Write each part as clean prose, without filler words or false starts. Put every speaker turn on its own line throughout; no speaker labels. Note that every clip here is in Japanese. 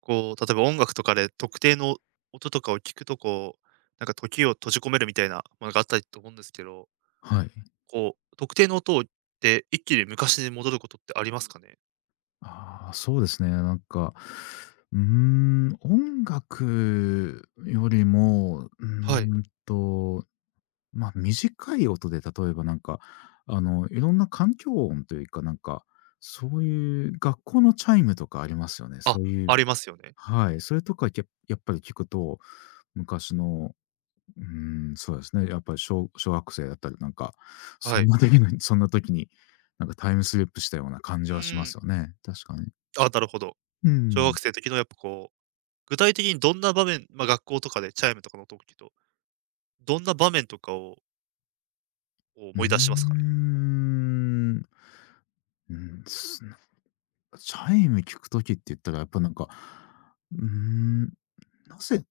こう、例えば音楽とかで特定の音とかを聞くと、こう、なんか時を閉じ込めるみたいなものがあったりと思うんですけど、
はい。
こう、特定の音で、一気に昔に戻ることってありますかね？
ああ、そうですね。なんか、音楽よりも、
はい。
まあ、短い音で例えばなんか、あの、いろんな環境音というか、なんか、そういう学校のチャイムとかありますよね。
あ、
そういう
ありますよね。
はい、それとかやっぱり聞くと、昔の、そうですね、やっぱり小学生だったりなんか、
はい。
そんな時に、なんかタイムスリップしたような感じ
う
はしま
ん。
すよね。確かに。
あ、なるほど。
う
小
ん。
学生の時のやっぱこう、具体的にどんな場面、ま、学校とかでチャイムとかの音を聞くと、どんな場面とかをこう
う
思い出しますかね？
ーん。うん、なんかチャイム聞くときって言ったらやっぱなんか、うーん、なぜ、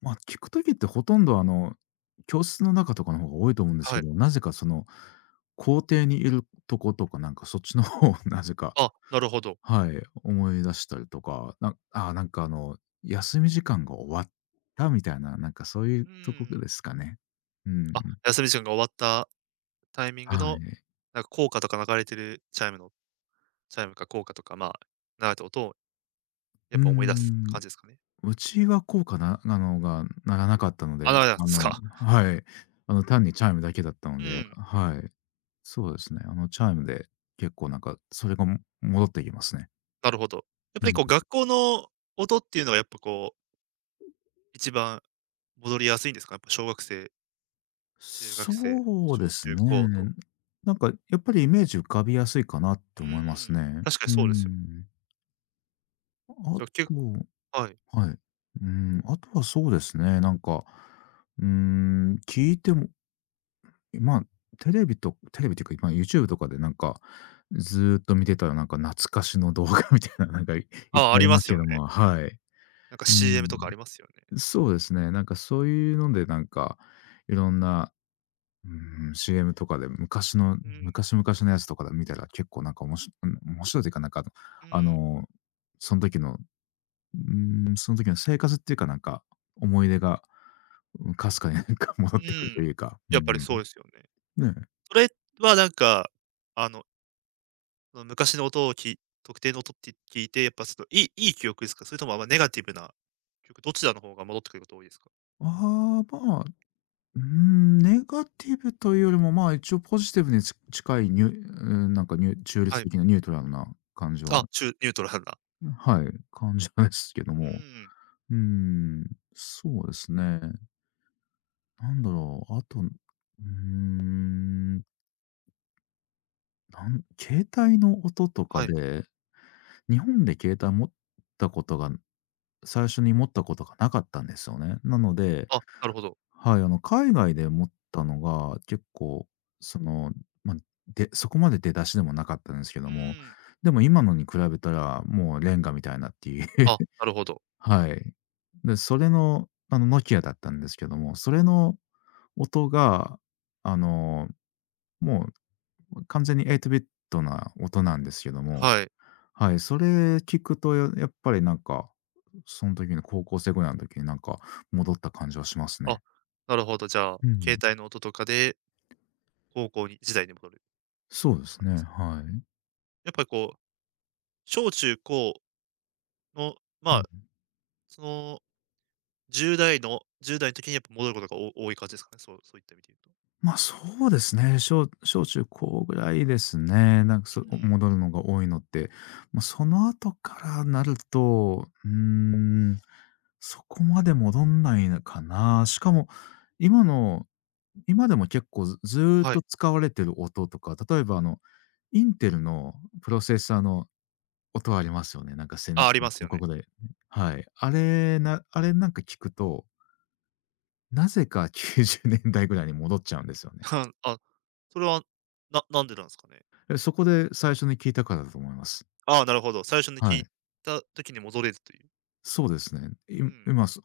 まあ聞くときってほとんどあの、教室の中とかの方が多いと思うんです
は
け
い。
ど、なぜかその、校庭にいるとことかなんかそっちの方を なぜか、
あ、なるほど。
はい、思い出したりとか、なんかあの、休み時間が終わったみたいな、なんかそういう
う
とこ
ん。
ですかね。うんう
あ、
ん。
休み時間が終わったタイミング
は
の、
い。
なんか効果とか流れてるチャイムのチャイムか効果とか、まあ、流れた音をや
うー
っぱ思い出す
ん。
感じですかね。
うちは効果なあのが鳴らなかったの
あ、流
で、
れたんですか。
はい。単にチャイムだけだった
う
ので、
ん、
はい。そうですね。チャイムで結構なんか、それがも戻ってきますね。
なるほど。やっ
う
ぱり
ん。
こう学校の音っていうのがやっぱこう、一番戻りやすいんですか？やっぱ小学生、中学生、
そうで
小
す
中高と。
ね。なんかやっぱりイメージ浮かびやすいかなって
うんう
思います
ん。
ね。う
確かに
ー
そうですよ。
ん。あ
じゃあ結
と
構、はい。
はい。あとはそうですね、なんか、聞いてもまあ、テレビっていうか、まあ、YouTube とかでなんか、ずーっと見てたらなんか懐かしの動画 みたいな、なんかいっぱい
ああ、あ
あ
り
り
ま
ます
す
け
よね。
ども、はい。
なんか
う
CM
ん。
とかありますよね。
そうですね、なんかそういうのでなんか、いろんな、うんシー CM とかで
うん、
昔々のやつとかで見たら結構なんか面白いというか、なんか
う
あ
ん、
の、その時の、うその時の生活っていうか、なんか思い出が、うん、かすかになんか 戻
う
ってくる
ん。
というか、う
やっぱ
んう
り
ん。
そうですよね。
ねえ。
それはなんか、あの、その昔の音を特定の音って聞いて、やっぱその、いい記憶ですか？それともま、あんまネガティブな記憶、どちらの方が戻ってくること多いですか？
ああ、まあネガティブというよりも、まあ、一応ポジティブに近いニュうーん、なんか中
は
立
い。
的なニュートラルな感じは
あ、ニュートラルな。
はい、感じなんですけど
うー
も。
ん、
うーん、そうですね。なんだろう、あと、ん、携帯の音とか
はい。
で、日本で携帯持ったことが最初に持ったことがなかったんですよね。なので、
あ、なるほど。
はい、海外で思ったのが、結構、その、まあ、でそこまで出だしでもなかったんですけ
う
ども、
ーん。
でも今のに比べたら、もうレンガみたいなっていう。
あ、なるほど。
はい。で、それの、ノキアだったんですけども、それの音が、あの、もう完全に8ビットな音なんですけども、
はい。
はい、それ聞くと、やっぱりなんか、その時の高校生ぐらいの時になんか戻った感じはします
あ、
ね。
なるほど、じゃあ、
う
携
ん。
帯の音とかで高校に時代に戻る
そうです
感じで
ね、
すかね。
はい。
やっぱりこう、小中高の、
う
ま
ん、
あ、その10代の1代の時にやっぱ戻ることが多い感じですかね？そういった意味で言うと。
ま、そうですね。小中高ぐらいですね。なんか
うん、
戻るのが多いのって。まあ、その後からなると、そこまで戻んないのかな。しかも、今の今でも結構ずーっ
はい。
と使われてる音とか、例えばインテルのプロセッサーの音ありますよね。なんか
あ、ありますよ
広
ね。
告で。はい。あれなんか聞くと、なぜか 90年代ぐらいに戻っちゃうんですよね。
あ、それは、なんでなんですかね？
え、そこで最初に聞いたからだと思います。
ああ、なるほど。最初に聞
は
い
い。
た時に戻れるという。
そうですね。
うん。
今、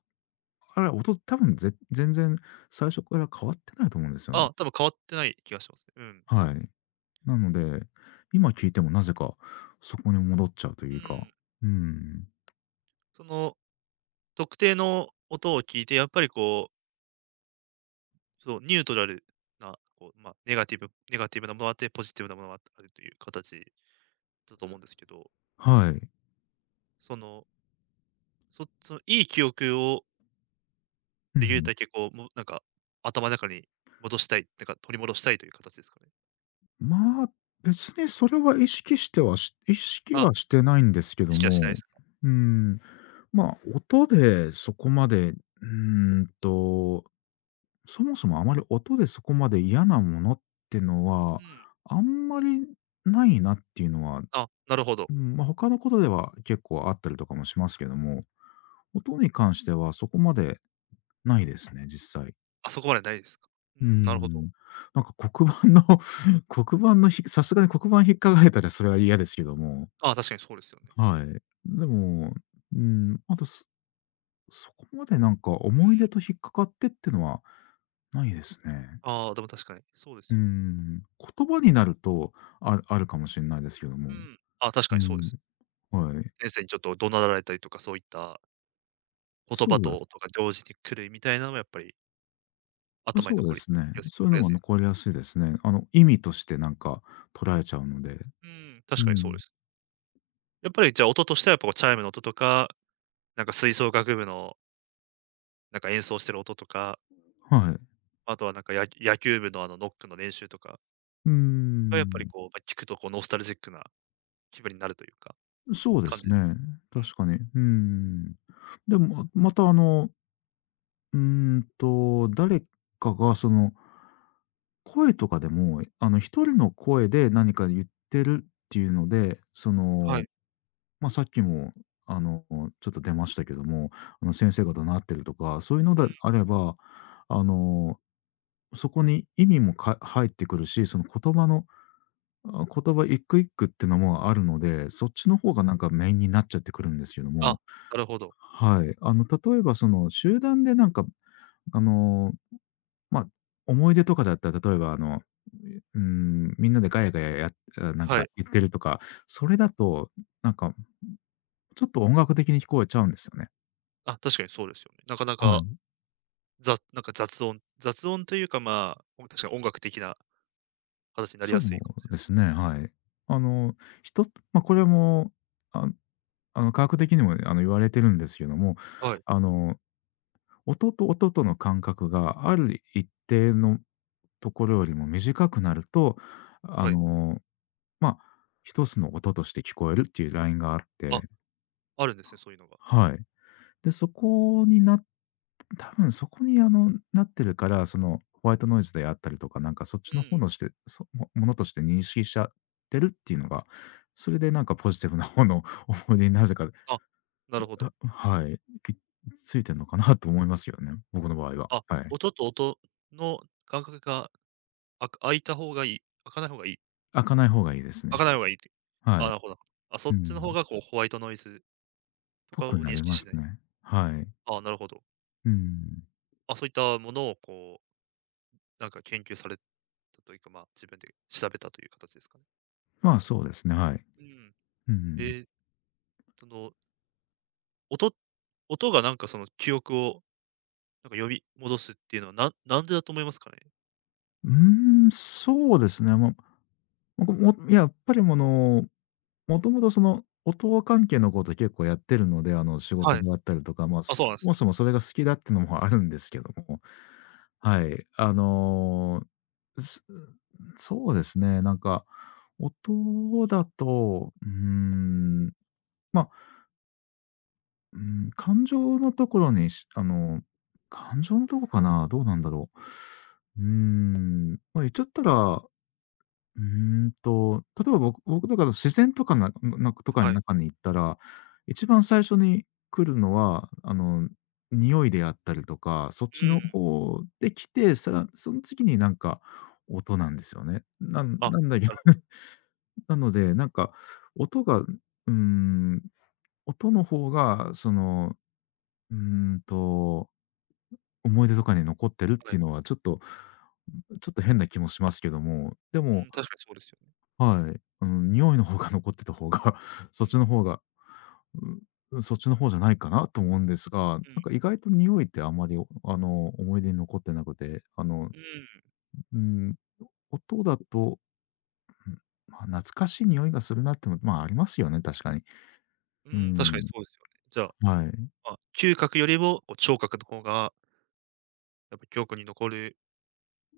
あれ、音多分全然最初から変わってないと思うんですよね。
あ、多分変わってない気がしますね。うん。
はい。なので、今聞いてもなぜかそこに戻っちゃうと
う
いうか。
ん。
うん。
その、特定の音を聞いて、やっぱりこう、そう、ニュートラルな、こう、まあ、ネガティブなものがあって、ポジティブなものがあるという形だと思うんですけど、
はい。
その、その、いい記憶を
う
できる
ん。
だけこう、もうなんか、頭の中に戻したい、なんか取り戻したいという形ですかね？
まあ、別にそれは意識
あ、
はしてないんですけ
意
ど
識はしないで
も、
すか？
うん、まあ、音でそこまで、ーんとそもそもあまり音でそこまで嫌なものっての
う
は、
ん。
あんまりないなっていうのは、
あ、なるほど。
うん、まあ、他のことでは結構あったりとかもしますけども、音に関してはそこまでないですね、実際。
あ、そこまでないですか。う
う
ん、なるほど。
ん。なんか黒板の 黒板のひさすがに黒板引っかかれたらそれは嫌ですけども、
ああ、確かにそうですよね。
はい。でも、うん、あと、そこまでなんか
うん、
思い出と引っかかってってのはないですね。
ああ、でも確かに、そうです
うー
よね。
ん、言葉になると、あるかもしんないですけど
う
も。
ん。ああ、確か
う
にそうで
ん、
す。
はい。
先生にちょっと怒鳴られたりとか、そういった言
そ
葉
うで
と
す。
音が同時に来るみたいなのもやっぱり
ま、
頭に
そう
残
で
り
すね。
やすい
そうい
残
う
り
の
やす
も
いです。
残りやすいですね。意味としてなんか捉えちゃうので。
うん、
う
確かにそうで
ん。
す。やっぱりじゃあ音としてはやっぱこうチャイムの音とか、なんか吹奏楽部のなんか演奏してる音とか、
はい。
あとはなんか野球部のあのノックの練習とか
うー
がやっぱり
ん。
こう、ま、聞くとこうノスタルジックな気分になるというか、
そうで
感
す
じで
ね、
す。うん、
確かに。うーん。でも、また誰かがその声とかでも、一人の声で何か言ってるっていうので、そ
は
の
い。
まあ、さっきも、あの、ちょっと出ましたけども、先生が怒鳴ってるとか、そういうの
う
で
ん。
あれば、あの、そこに意味も入ってくるし、その言葉の、言葉一句一句ってのもあるので、そっちの方がなんかメインになっちゃってくるんですけども、
あ、なるほど。
はい。例えばその集団でなんか、あの、ま、思い出とかだったら、例えばみんなでガヤガヤなん
は
か
い。
言ってるとか、それだと、なんかちょっと音楽的に聞こえちゃうんですよね。
あ、確かにそうですよね。なかな
はい。
か、なんか雑音というか、まあ、確かに音楽的な形になり
そ
やすいかもしれ
う
ない
で
で
す
す。
ね、はい。あの、一つ、まあ、これも、あ科学的にも言われてるんですけども、
はい、
あの、音と音との間隔がある一定のところよりも短くなると、あ
はい。
の、まあ、一つの音として聞こえるっていうラインがあっ
あ、
て、
あるんですね、そういうのが。
はい。で、そこになっ多分そこになってるから、そのホワイトノイズであったりとか、なんかそっ
う
ちの方
ん。
のして、ものとして認識しちゃってるっていうのが、それでなんかポジティブな方の 思い出になぜか、
あ、なるほど。
はい、ついてんのかなと思いますよね、僕の場合は。
あ、
はい。
音と音の間隔が、あ、開かない方がいい
開か
感
ない
じです、
方がいいです
開か
ね。
ない方がいいって、
は
あ、
い。
なるほど。あ、そ
う
っちの方
ん。
がこうホワイトノイズと
ぽ
か
く
を
な
認
り
識
ま
し
す
ない。
ね。はい。
あ、なるほど。
うん。
あ、そういったものをこう、なんか研究されたというか、まあ、自分で調べたという形ですかね。
まあ、そうですね、はい。
うん。
うん。
ええ、その音音がなんかその記憶をなんか呼び戻すっていうのは、なんでだと思いますかね？
そうですね、もう、僕もやっぱりもともとその、音関係のこと結構やってるので、仕
は
事
い。
であったりとか、まあ、
あ、そうなんで
そ
す
も
ね。
そもそれが好きだってのもあるんですけども、はい。すそうですね、なんか、音だと、まあ、うー感情のところに、しあの、感情のとこかな、どうなんだろう。まあ、言っちゃったらうー例えば僕とかだと自然とかなとか
は
の
い。
中に行ったら、一番最初に来るのは、匂いであったりとか、そっ
う
ちの
ん。
方で来て、その次になんか音なんですよね。
あ、
なんだけ
な
ど
るほ
なので、なんか音が、ーん、音の方がその、うーんと、思い出とかに残ってるっ
ど。は
て
い。
いうのはちょっと変な気もしますけども、で
う
も
ん、確かにそうですよね。
はい。うん、匂いの方が残ってた方が、
う
そっち
ん、
の方が、そっちの方じゃないかなと思うんですが、
う
な
ん、
んか意外と匂いってあんまり、思い出に残ってなくて、
う
うん、音だと、うん、まあ、懐かしい匂いがするなってもまあ、ありますよね、確かに。う
ん、うん、確かに
ん、
そうですよね。じゃあ、
はい。
まあ、嗅覚よりも、こう聴覚の方が、やっぱ記憶に残る、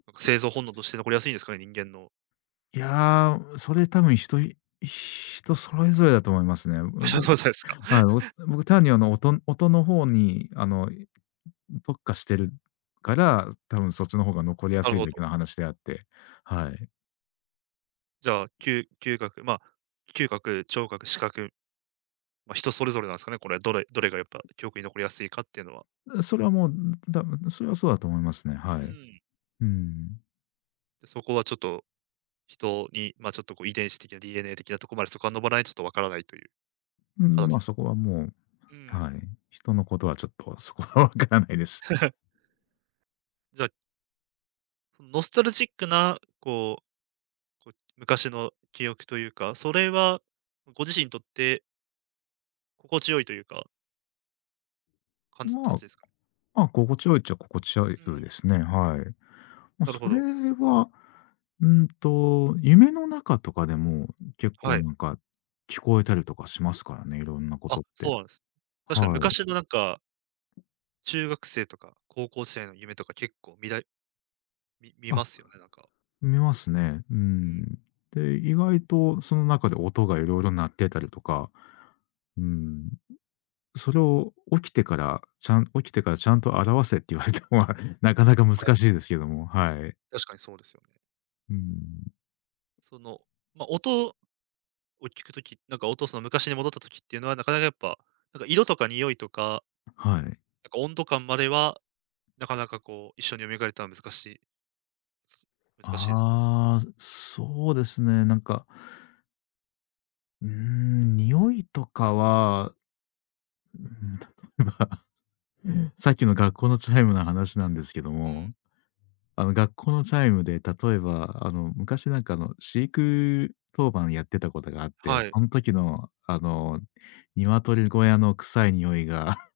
なんか生存本能
す
として残りやすいんですかね、人間の。
いやー、それ多分人それぞれだと思いますね。
あ、そう
僕
そうですか。
はい、僕単に音の方に特化してるから、多分そっちの方が残りや
なる
すい
ほ
だけ
ど。
の話であって、はい。
じゃあ、嗅覚、まあ、嗅覚、聴覚、視覚、まあ、人それぞれなんですかね、これ、どれがやっぱ記憶に残りやすいかっていうのは。
それはもう、だそれはそうだと思いますね、は
う
い。
ん。
うん。
で、そこはちょっと、人に、まあ、ちょっとこう遺伝子的な DNA 的なところまで遡らないとちょっとわからないという
うん、
形
まあ、
です。
そこはもう、
うん。
はい。人のことはちょっとそこはわからないです。
じゃあ、そのノスタルジックな、こう昔の記憶というか、それはご自身にとって心地よいというか、感じた
まあ、
ちですか？
まあ、心地よいっちゃ心地よい
うん、
ですね、はい。ま、
なる
そ
ほ
れ
ど。
は、夢の中とかでも結
は
構
い。
なんか聞こえたりとかしますからね、いろんなこと
あ、
っ
そ
て。
うなんです。確かに
はい。
昔のなんか、中学生とか高校生の夢とか結構見だ見見
あ
ますよね、なんか。
見ますね。う
うん、
ん。で、意外とその中で音がいろいろ鳴ってたりとか、うん、それを起きてから、ちゃん起きてからちゃんと表せって言われても、ま、なかなか難
はい、
しいですけども、はい。
確かにそうですよね。
うん、
その、まあ、音を聞くとき、なんか音、お父さんの昔に戻ったときっていうのは、なかなかやっぱ、なんか、色とか匂いとか、
はい。
なんか、温度感までは、なかなか、こう、一緒に蘇るとは難しいですか？
ああ、そうですね、なんか、うーん、匂いとかは、うん、例えば、さっきの学校のチャイムの話なんですけど
うん、
も、学校のチャイムで、例えば、昔なんか、飼育当番やってたことがあって、
はい。
そん時の、鶏小屋の臭い匂いが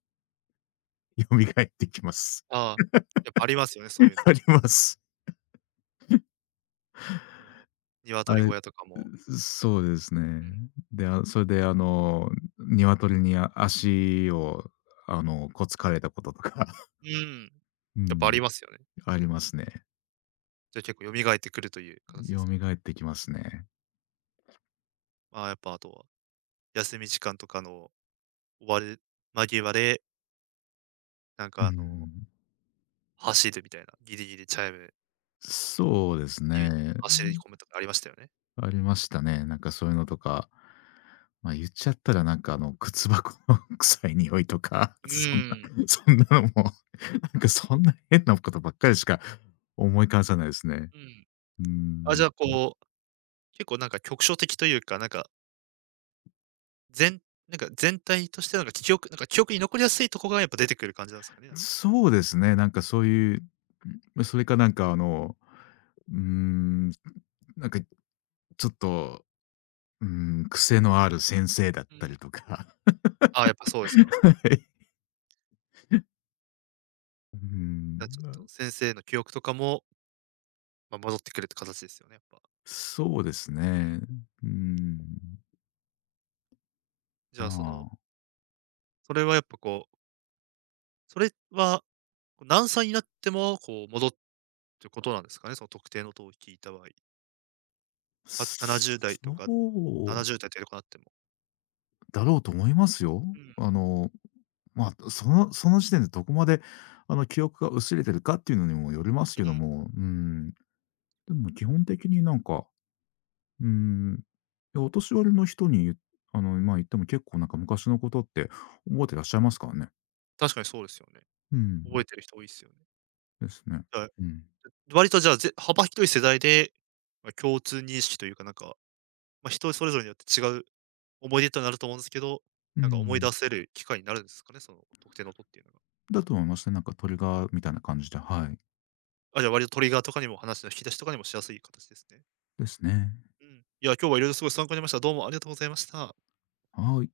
蘇ってきます。
ああ、やっぱありますよね、そういう の。
あります。
その、
あ
鶏
れ、
小屋とかも、
そうですね。
うん、
で、あ、それで、鶏に足を、こつかれたこととか、
うん、
う
やっぱあ
ん、
りますよね。
ありますね。
じゃ、結構蘇ってくるという形ですかね。
蘇ってきますね。
まあ、やっぱ、あとは、休み時間とかの終わる間際で、なん
う
か、
う
あの、
ん。
走るみたいな、ギリギリチャイム
そうです
に
ね。
走り込むとかありましたよね。
ありましたね。なんかそういうのとか、まあ、言っちゃったらなんかあの靴箱の 臭い匂いとか、
うん、
そんなのも、なんかそんな変なことばっかりしか思い返さないですね。
うん。
う
あ、じ
ん。
ゃあ、こう、結構なんか局所的というか、なんか、全なんか全体としてなんか記憶に残りやすいとこがやっぱ出てくる感じなんですかね、なんか。
そうですね、なんかそういう、ん、それかなんかあの、うーん、なんかちょっと、うーん、癖のある先生だっ
う
た
ん。
りとか。
ああ、やっぱそう ですか。
はい。うーん、
じゃあちょっ
ま
と先生の記憶とかも、まあ、戻ってくるって形ですよね、やっぱ。
そうです
うん。
ね。うーん、
じ
ま
ゃあその、
あ。
それはやっぱこう、それはこう何歳になっても、こう戻ってることなんですかね？その特定の音を聞いた場合。70代と
そ
か
う
70代とかなっても。
だろうと思いますよ。
うん、
あの、まあ、その時点でどこまで、記憶が薄れてるかっていうのにもよりますけ
う
ど
ん。
も、うん、でも基本的になんか、うん、いや、お年寄りの人にまあ、言っても結構なんか昔のことって覚えてらっしゃいますからね。
確かにそうですよね。
うん、
覚えてる人多いっすよね。
ですね。
はい。
うん。
割とじゃあ、幅広い世代で、まあ、共通認識というか、なんか、まあ、人それぞれによって違う思い出となると思うんですけど、
う
なんか思い
ん。
出せる機会になるんですかね？その特定の音っていうのが。
だと思いますね。なんかトリ
う
ガ
ん。
ーみたいな感じで、はい。
あ、じゃあ割とトリガーとかにも話の引き出しとかにもしやすい形ですね。
ですね。
うん。いや、今日は色々すごい参考になりました。どうもありがとうございました。
はい。